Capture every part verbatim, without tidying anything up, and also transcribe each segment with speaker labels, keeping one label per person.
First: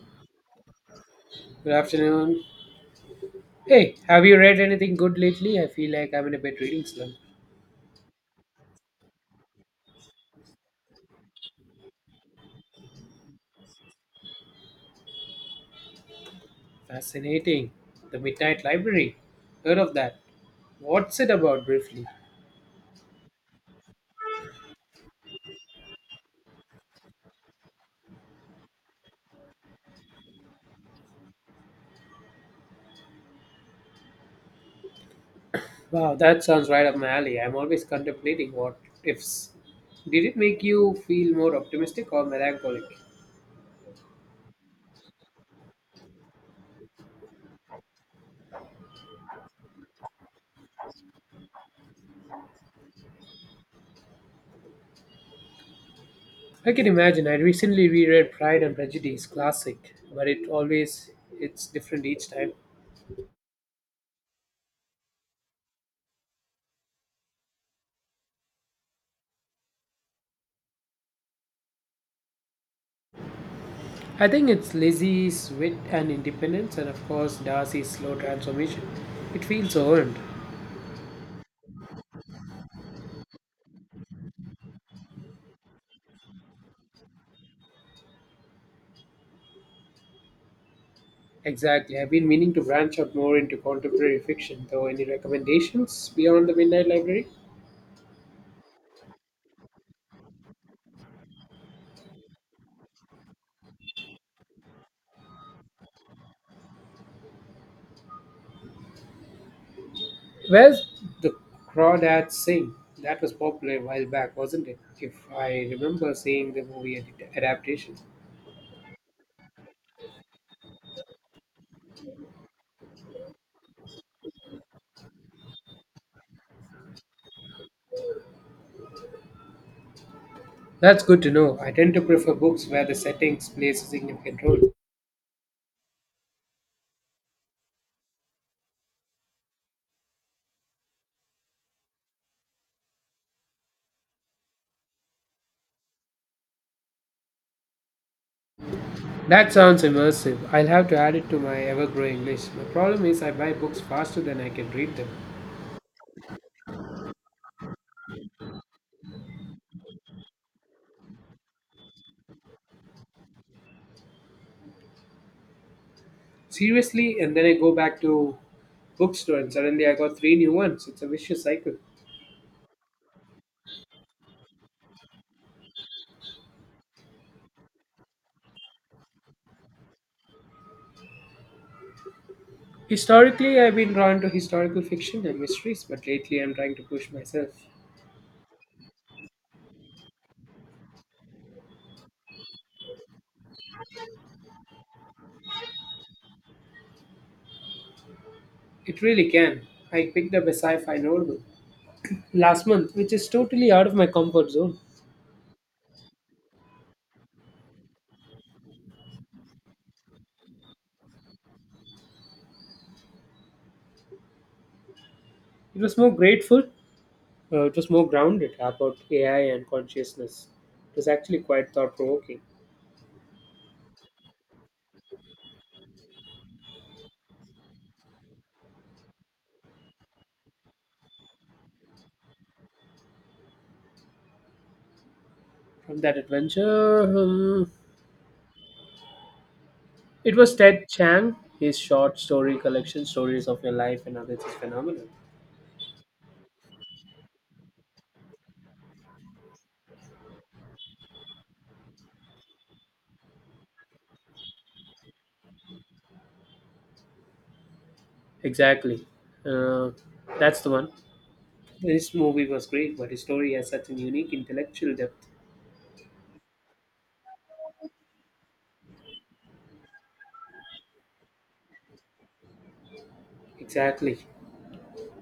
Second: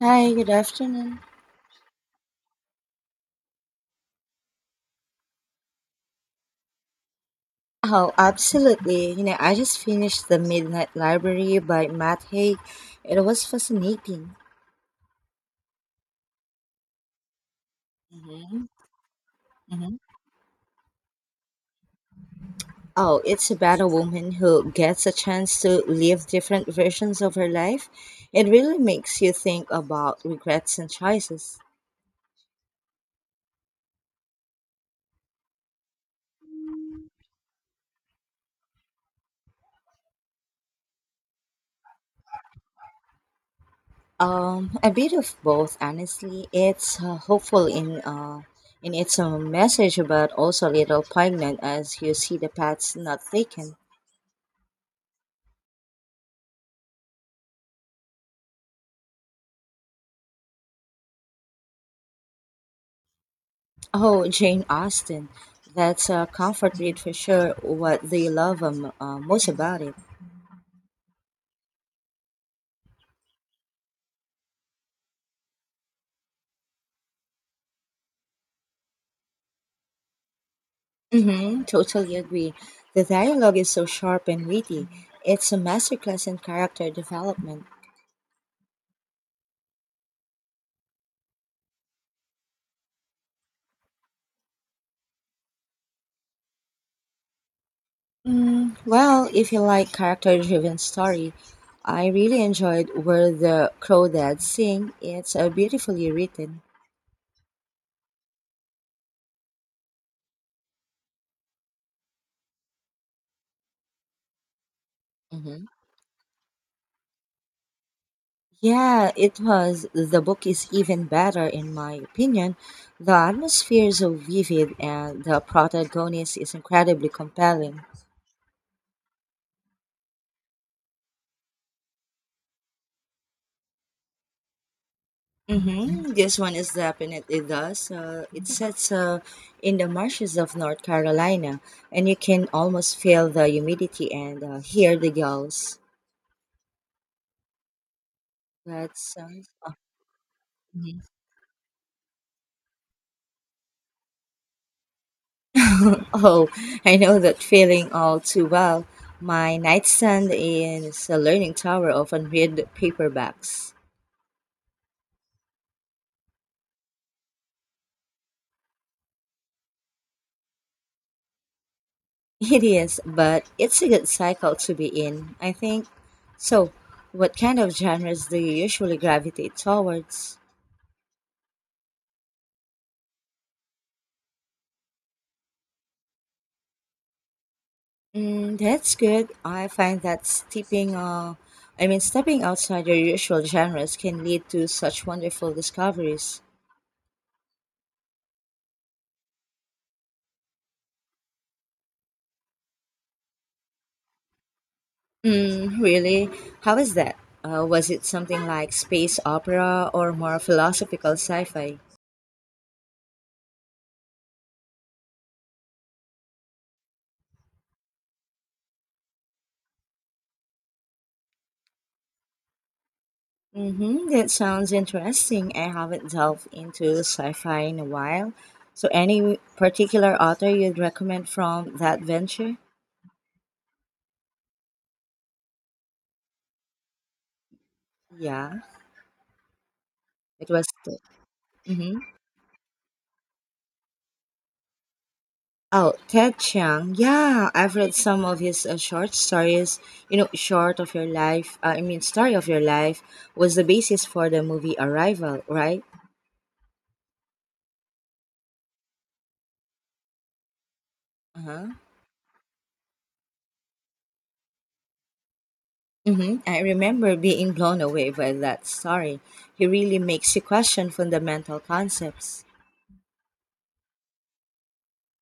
Speaker 1: Hi, good afternoon.
Speaker 2: Good afternoon. Hey, have you read anything good lately? I feel like I'm in a bit reading slump.
Speaker 1: Oh, absolutely. You know, I just finished The Midnight Library by Matt Haig. It was fascinating.
Speaker 2: Fascinating. The Midnight
Speaker 1: Hmm.
Speaker 2: Library. Heard of
Speaker 1: Hmm.
Speaker 2: that. What's it about briefly?
Speaker 1: Oh, it's about a woman who gets a chance to live different versions of her life. It really makes you think about regrets and choices.
Speaker 2: Wow, that sounds right up my alley. I'm always contemplating what ifs. Did it make you feel more optimistic or melancholic?
Speaker 1: Um, a bit of both, honestly. It's uh, hopeful in uh, in its own message, but also a little poignant as you see the paths not taken.
Speaker 2: I can imagine. I recently reread Pride and Prejudice, classic, but it always it's different each time.
Speaker 1: Oh, Jane Austen. That's a comfort read for sure. What do you love um, uh, most about it?
Speaker 2: I think it's Lizzie's wit and independence, and of course Darcy's slow transformation. It feels so earned.
Speaker 1: Hmm, totally agree. The dialogue is so sharp and witty. It's a masterclass in character development.
Speaker 2: Exactly. I've been meaning to branch out more into contemporary fiction, though. Any recommendations beyond the Midnight Library?
Speaker 1: Mm, well, if you like character-driven story, I really enjoyed Where the Crawdads Sing. It's uh, beautifully written.
Speaker 2: Where's the Crawdads Sing? That was popular a while back, wasn't it? If
Speaker 1: Hmm.
Speaker 2: I remember seeing the movie ad- adaptation.
Speaker 1: Yeah, it was. The book is even better, in my opinion. The atmosphere is so vivid, and the protagonist is incredibly compelling.
Speaker 2: That's good to know. I tend to prefer books where the settings plays a significant role.
Speaker 1: Mm-hmm. This one is definitely does. Uh, it sets uh, in the marshes of North Carolina, and you can almost feel the humidity and uh, hear the gulls. That sounds.
Speaker 2: That sounds immersive. I'll have to
Speaker 1: Mhm.
Speaker 2: add it to my ever growing list. My problem is I buy books faster than I can read them.
Speaker 1: Oh, I know that feeling all too well. My nightstand is a learning tower of unread paperbacks.
Speaker 2: Seriously, and then I go back to bookstore and suddenly I got three new ones. It's a vicious cycle.
Speaker 1: It is, but it's a good cycle to be in, I think. So, what kind of genres do you usually gravitate towards?
Speaker 2: Historically, I've been drawn to historical fiction and mysteries, but lately I'm trying to push myself.
Speaker 1: Mm, that's good. I find that stepping, uh, I mean, stepping outside your usual genres can lead to such wonderful discoveries.
Speaker 2: It really can. I picked up a sci fi novel last month, which is totally out of my comfort zone.
Speaker 1: Mm, really? How is that? Uh, was it something like space opera or more philosophical sci-fi?
Speaker 2: It was more grateful, uh, it was more grounded about A I and consciousness. It was actually quite thought provoking.
Speaker 1: Mm-hmm. That sounds interesting. I haven't delved into sci-fi in a while. So, any particular author you'd recommend from that venture?
Speaker 2: From that adventure, hmm,
Speaker 1: Yeah,
Speaker 2: it
Speaker 1: it
Speaker 2: was
Speaker 1: was.
Speaker 2: Ted
Speaker 1: The,
Speaker 2: Chiang. His
Speaker 1: mm-hmm.
Speaker 2: short story collection, Stories of Your Life and Others, is phenomenal.
Speaker 1: Oh, Ted Chiang. Yeah, I've read some of his uh, short stories. You know, short of your life. Uh, I mean, story of your life was the basis for the movie Arrival, right?
Speaker 2: Exactly. Uh, that's the one.
Speaker 1: Uh-huh.
Speaker 2: This movie was great, but the story has such an unique intellectual depth.
Speaker 1: Mm-hmm. I remember being blown away by that story. He really makes you question fundamental concepts.
Speaker 2: Exactly.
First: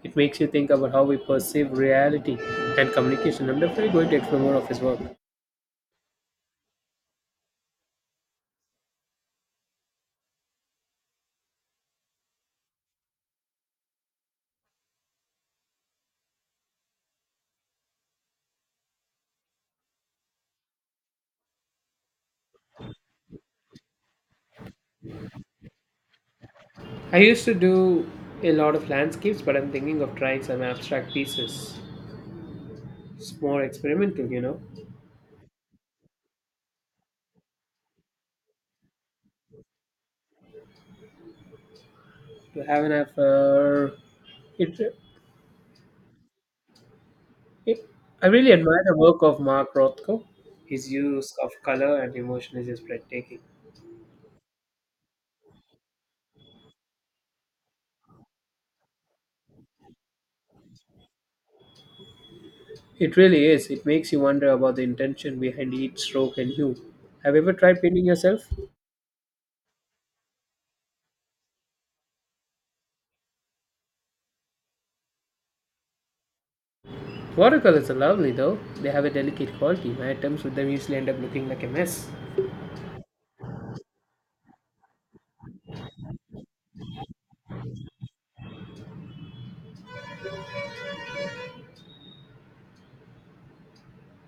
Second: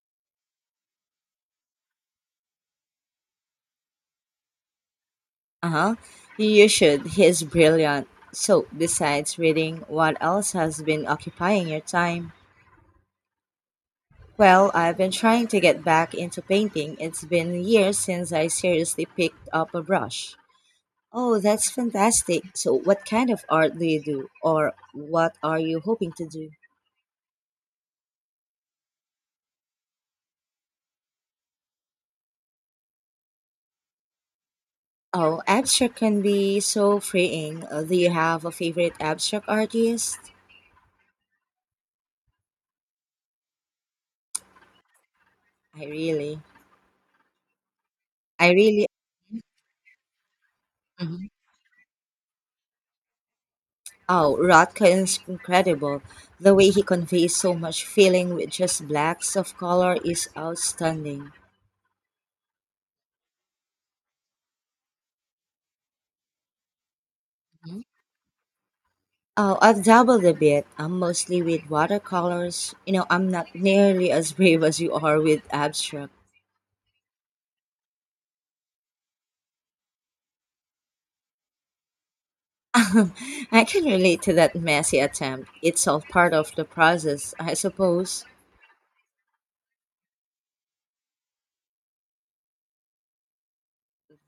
Speaker 2: It makes you think about how we perceive reality and communication. I'm definitely going to explore more of his work.
Speaker 1: Uh-huh. You should. He is brilliant. So, besides reading, what else has been occupying your time? Well, I've been trying to get back into painting. It's been years since I seriously picked up a brush. Oh, that's fantastic. So, what kind of art do you do, or what are you hoping to do?
Speaker 2: I used to do a lot of landscapes, but I'm thinking of trying some abstract pieces. It's more experimental, you know.
Speaker 1: Oh, abstract can be so freeing. Uh, Do you have a favorite abstract artist?
Speaker 2: To have an affair. It,
Speaker 1: I really,
Speaker 2: it, I
Speaker 1: I
Speaker 2: really admire
Speaker 1: really.
Speaker 2: the work of Mark Rothko. His
Speaker 1: Mm-hmm.
Speaker 2: use of color and emotion is just breathtaking.
Speaker 1: Oh, Rothko is incredible. The way he conveys so much feeling with just blacks of color is outstanding.
Speaker 2: It really is. It makes you wonder about the intention behind each stroke and hue. Have you ever tried
Speaker 1: Mhm.
Speaker 2: painting yourself?
Speaker 1: Oh, I've dabbled a bit. I'm mostly with watercolors. You know, I'm not nearly as brave as you are with abstract.
Speaker 2: Watercolors are lovely though. They have a delicate quality. My attempts with them usually end up looking like a mess.
Speaker 1: I can relate to that messy attempt. It's all part of the process, I suppose.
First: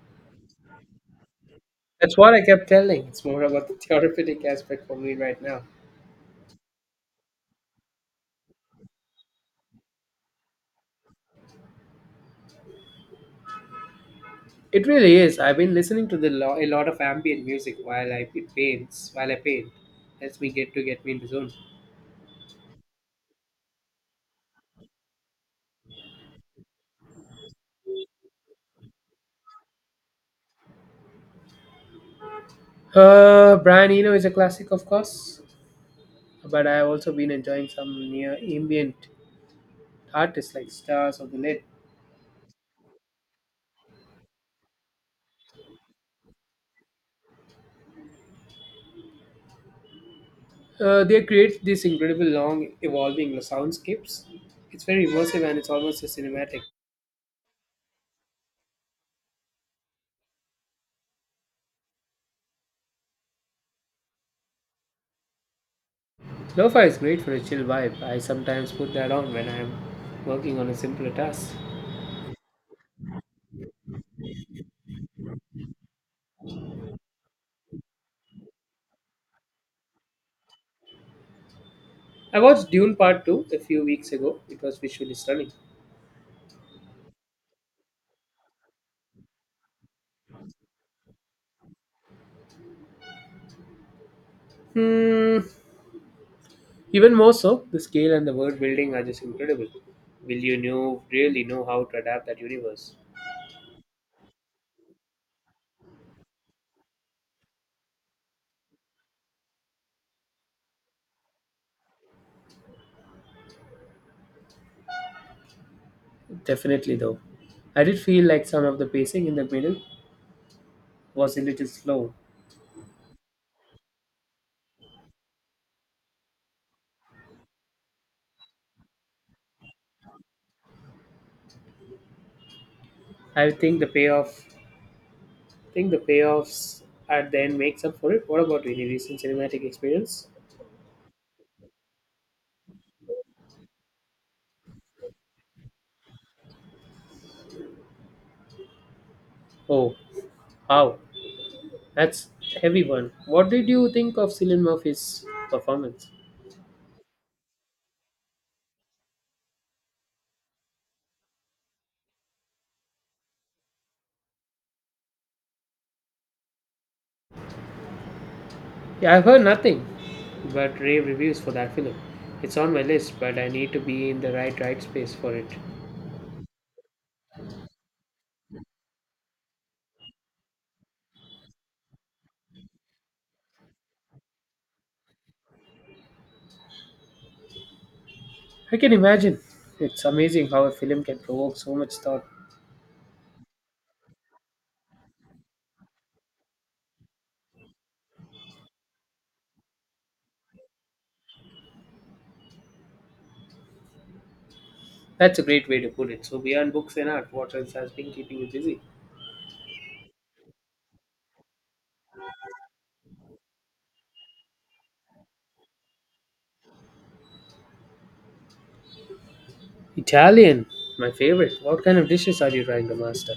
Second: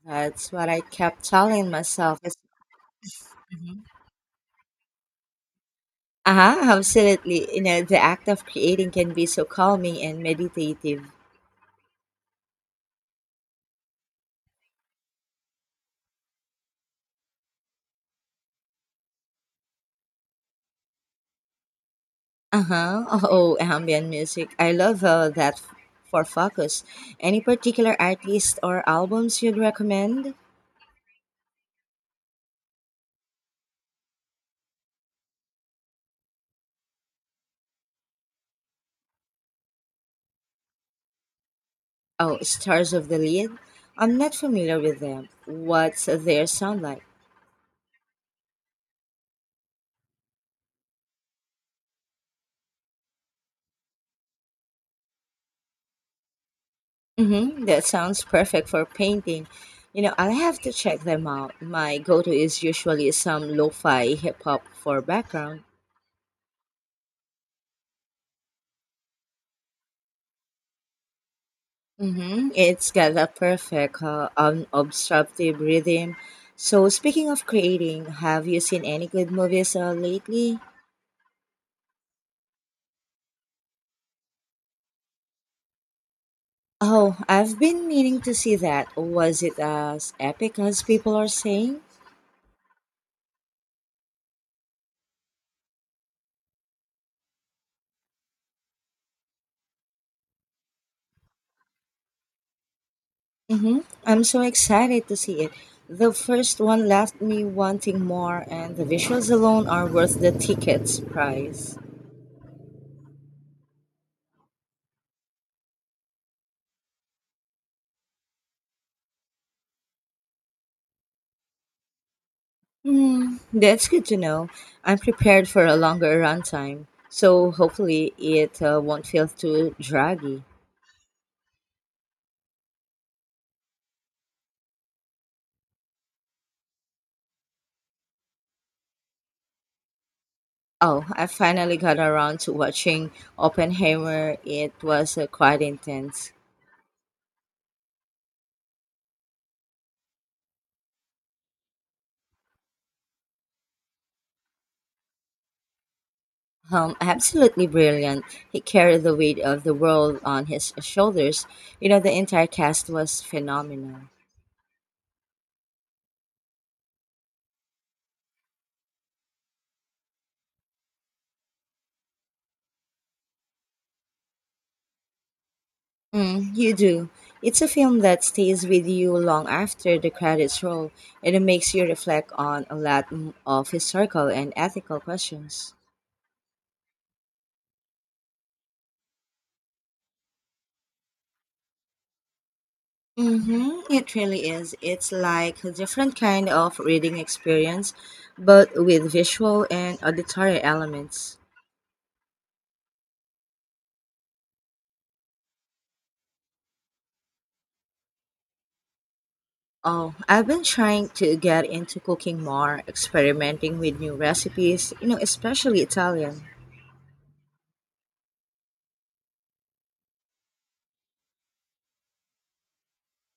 Speaker 1: That's what I kept telling
Speaker 2: That's
Speaker 1: myself.
Speaker 2: what
Speaker 1: Is,
Speaker 2: I kept telling. It's more about the therapeutic aspect for me right now.
Speaker 1: uh, absolutely. You know, the act of creating can be so calming and meditative.
Speaker 2: It really is. I've been listening to the lo- a lot of ambient music while I it paints while I paint. Helps me get to get me in the zone.
Speaker 1: Uh-huh. Oh, ambient music. I love uh, that f- for focus. Any particular artist or albums you'd recommend?
Speaker 2: Uh, Brian Eno is a classic, of course, but I've also been enjoying some near ambient artists like Stars of the Lid.
Speaker 1: Oh, Stars of the Lead. I'm not familiar with them. What's their sound like?
Speaker 2: Uh, they create these incredible long evolving soundscapes. It's very immersive and it's almost a cinematic.
Speaker 1: Mm-hmm. That sounds perfect for painting. You know, I'll have to check them out. My go-to is usually some lo-fi hip-hop for background.
Speaker 2: Lo-fi is great for a chill vibe. I sometimes put that on when I'm working on a simpler task.
Speaker 1: Mm-hmm. It's got a perfect, uh, unobstructive rhythm. So, speaking of creating, have you seen any good movies uh, lately?
Speaker 2: I watched Dune Part two a few weeks ago. It was visually stunning.
Speaker 1: Oh, I've been meaning to see that. Was it as epic as people are saying?
Speaker 2: Hmm, Even more so, the scale and the world building are just incredible. Will you know really know how to adapt that universe?
Speaker 1: Mm-hmm. I'm so excited to see it. The first one left me wanting more, and the visuals alone are worth the ticket's price.
Speaker 2: Definitely though. I did feel like some of the pacing in the middle was a little slow.
Speaker 1: Hmm, that's good to know. I'm prepared for a longer runtime, so hopefully it uh, won't feel too draggy.
Speaker 2: I think the payoff I think the payoffs at the end makes up for it. What about any recent cinematic experience?
Speaker 1: Oh, I finally got around to watching Oppenheimer. It was uh, quite intense.
Speaker 2: Oh, how that's a heavy one. What did you think of Cillian Murphy's performance?
Speaker 1: Um, absolutely brilliant. He carried the weight of the world on his shoulders. You know, the entire cast was phenomenal.
Speaker 2: Yeah, I've heard nothing but rave reviews for that film. It's on my list, but I need to be in the right right space for it.
Speaker 1: Mm, you do. It's a film that stays with you long after the credits roll, and it makes you reflect on a lot m- of historical and ethical questions.
Speaker 2: I can imagine. It's amazing how a film can provoke so much thought.
Speaker 1: Mm-hmm, it really is. It's like a different kind of reading experience, but with visual and auditory elements.
Speaker 2: That's a great way to put it. So beyond books and art, what else has been keeping you busy?
Speaker 1: Oh, I've been trying to get into cooking more, experimenting with new recipes, you know, especially Italian.
Speaker 2: Italian, my favorite. What kind of dishes are you trying to master?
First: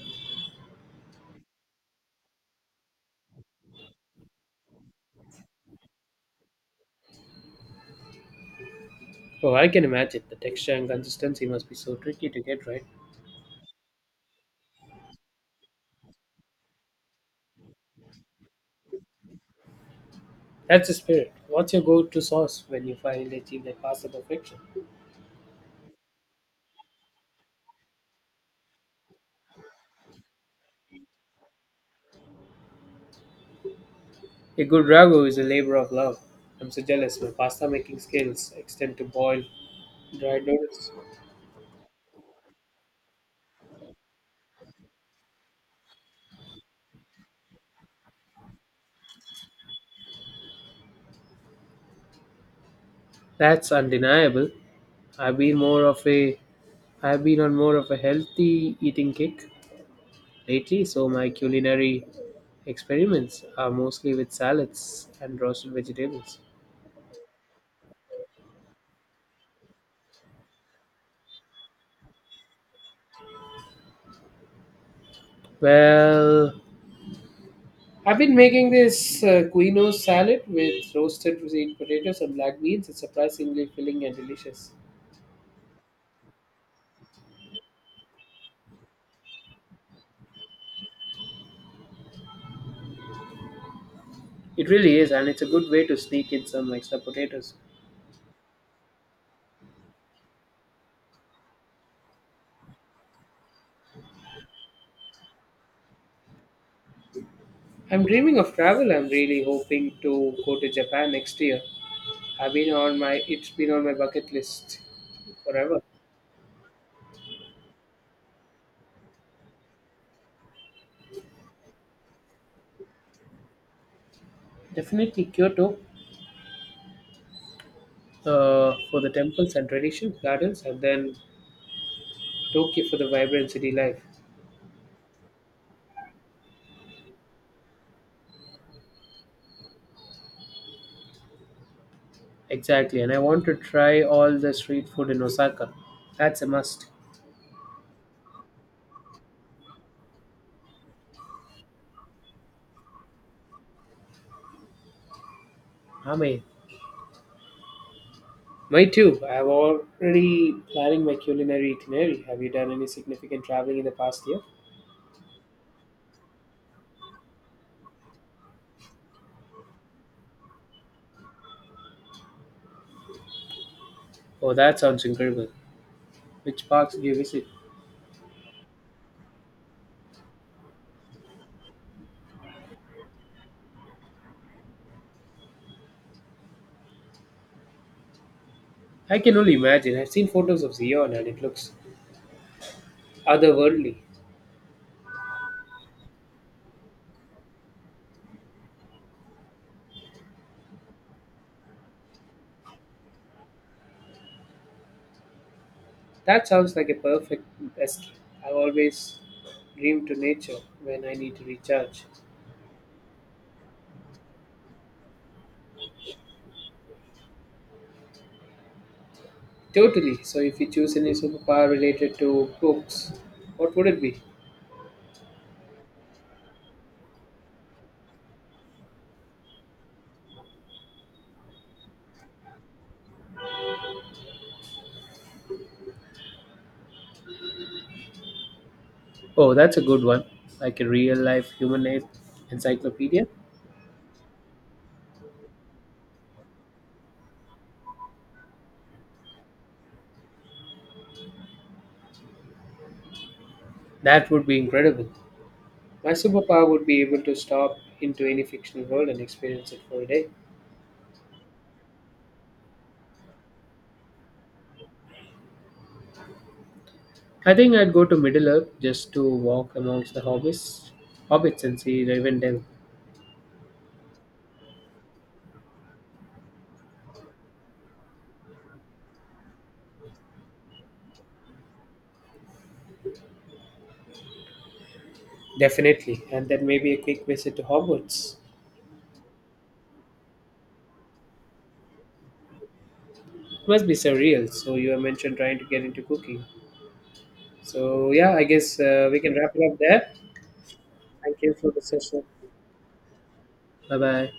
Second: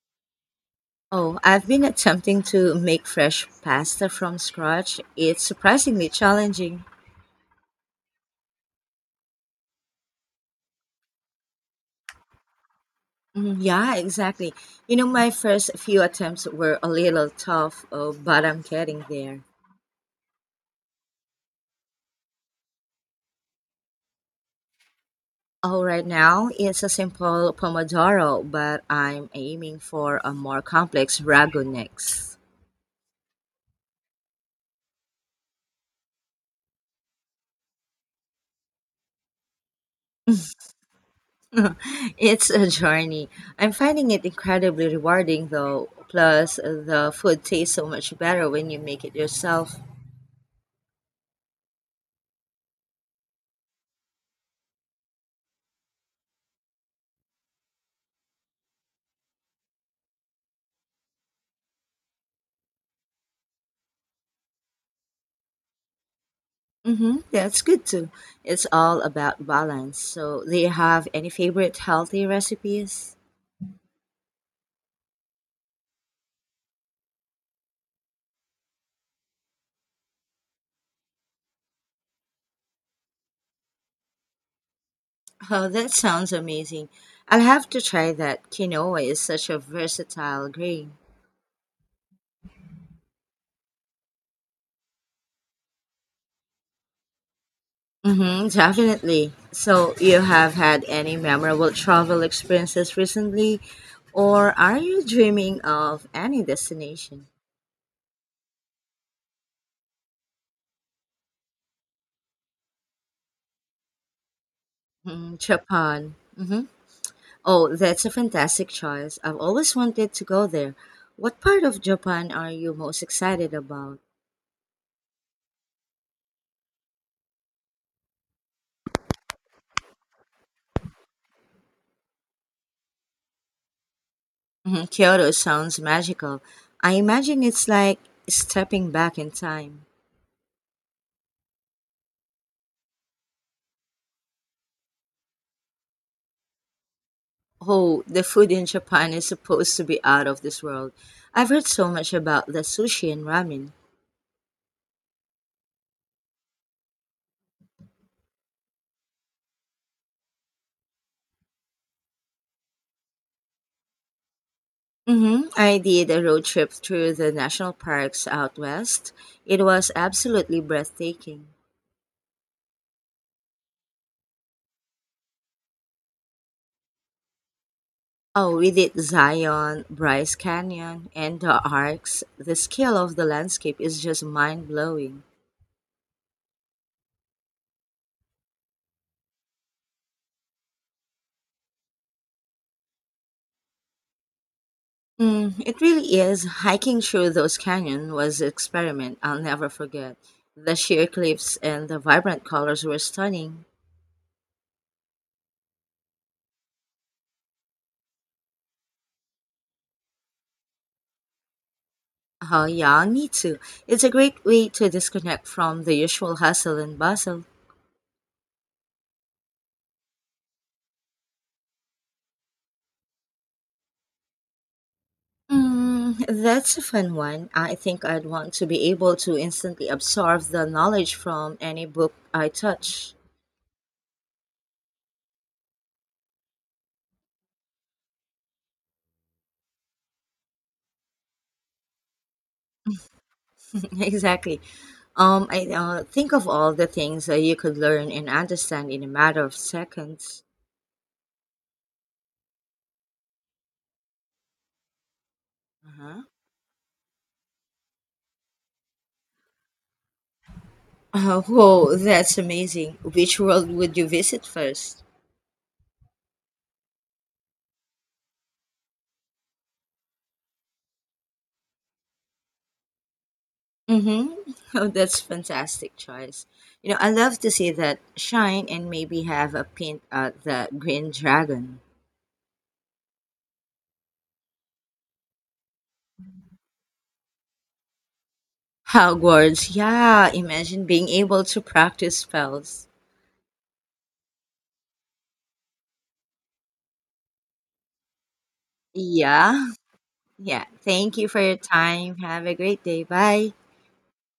Speaker 1: Oh, I've been attempting to make fresh pasta from scratch. It's surprisingly challenging.
Speaker 2: Oh, I can imagine. The texture and consistency must be so tricky to get right.
Speaker 1: Mm, yeah, exactly. You know, my first few attempts were a little tough, uh, but I'm getting there.
Speaker 2: That's the spirit. What's your go to sauce when you finally achieve that pasta perfection?
Speaker 1: Oh, right now it's a simple pomodoro, but I'm aiming for a more complex ragu next.
Speaker 2: A good ragu is a labor of love. I'm so jealous. My pasta making skills extend to boiled, dried noodles.
Speaker 1: It's a journey. I'm finding it incredibly rewarding, though. Plus, the food tastes so much better when you make it yourself.
Speaker 2: That's undeniable. I've been more of a I've been on more of a healthy eating kick lately, so my culinary experiments are mostly with salads and roasted vegetables.
Speaker 1: Mm-hmm. That's good too. It's all about balance. So, do you have any favorite healthy recipes?
Speaker 2: Well, I've been making this uh, quinoa salad with roasted green potatoes and black beans. It's surprisingly filling and delicious.
Speaker 1: Oh, that sounds amazing. I'll have to try that. Quinoa is such a versatile grain.
Speaker 2: It really is, and it's a good way to sneak in some extra potatoes.
Speaker 1: Mm-hmm, definitely. So, you have had any memorable travel experiences recently, or are you dreaming of any destination?
Speaker 2: I'm dreaming of travel. I'm really hoping to go to Japan next year. I've been on my it's been on my bucket list
Speaker 1: Mm,
Speaker 2: forever.
Speaker 1: Japan. Mhm. Oh, that's a fantastic choice. I've always wanted to go there. What part of Japan are you most excited about?
Speaker 2: Definitely Kyoto uh, for the temples and traditions, gardens, and then Tokyo for the vibrant city life.
Speaker 1: Mhm, Kyoto sounds magical. I imagine it's like stepping back in time.
Speaker 2: Exactly, and I want to try all the street food in Osaka. That's a must.
Speaker 1: Oh, the food in Japan is supposed to be out of this world. I've heard so much about the sushi and ramen.
Speaker 2: Amen. Me too. I have already planning my culinary itinerary. Have you done any significant traveling in the past year?
Speaker 1: Mm-hmm. I did a road trip through the national parks out west. It was absolutely breathtaking.
Speaker 2: Oh, that sounds incredible. Which parks did you visit?
Speaker 1: Oh, we did Zion, Bryce Canyon, and the Arcs. The scale of the landscape is just mind blowing.
Speaker 2: I can only imagine. I've seen photos of Zion and it looks otherworldly.
Speaker 1: Mm, it really is. Hiking through those canyons was an experiment I'll never forget. The sheer cliffs and the vibrant colors were stunning.
Speaker 2: That sounds like a perfect escape. I've always dreamed to nature when I need to recharge.
Speaker 1: Oh, yeah, me too. It's a great way to disconnect from the usual hustle and bustle.
Speaker 2: Totally. So, if you choose any superpower related to books, what would it be?
Speaker 1: Mm, that's a fun one. I think I'd want to be able to instantly absorb the knowledge from any book I touch.
Speaker 2: Oh, that's a good one. Like a real life human en- encyclopedia?
Speaker 1: Exactly. Um, I uh, think of all the things that you could learn and understand in a matter of seconds.
Speaker 2: That would be incredible. My
Speaker 1: Uh-huh.
Speaker 2: superpower would be able to stop into any fictional world and experience it for a day.
Speaker 1: Uh, whoa, that's amazing. Which world would you visit first?
Speaker 2: I think I'd go to Middle Earth just to walk amongst the hobbits, hobbits and see Rivendell.
Speaker 1: Mm-hmm. Oh, that's fantastic choice. You know, I love to see that shine and maybe have a pint at the Green Dragon.
Speaker 2: Definitely, and then maybe a quick visit to Hogwarts.
Speaker 1: Hogwarts, yeah. Imagine being able to practice spells.
Speaker 2: Must be surreal. So you have mentioned trying to get into cooking. So yeah, I guess uh, we can wrap
Speaker 1: Yeah,
Speaker 2: it up there.
Speaker 1: yeah. Thank you for
Speaker 2: Thank you
Speaker 1: your
Speaker 2: for the
Speaker 1: time.
Speaker 2: session.
Speaker 1: Have a great day. Bye.
Speaker 2: Bye bye.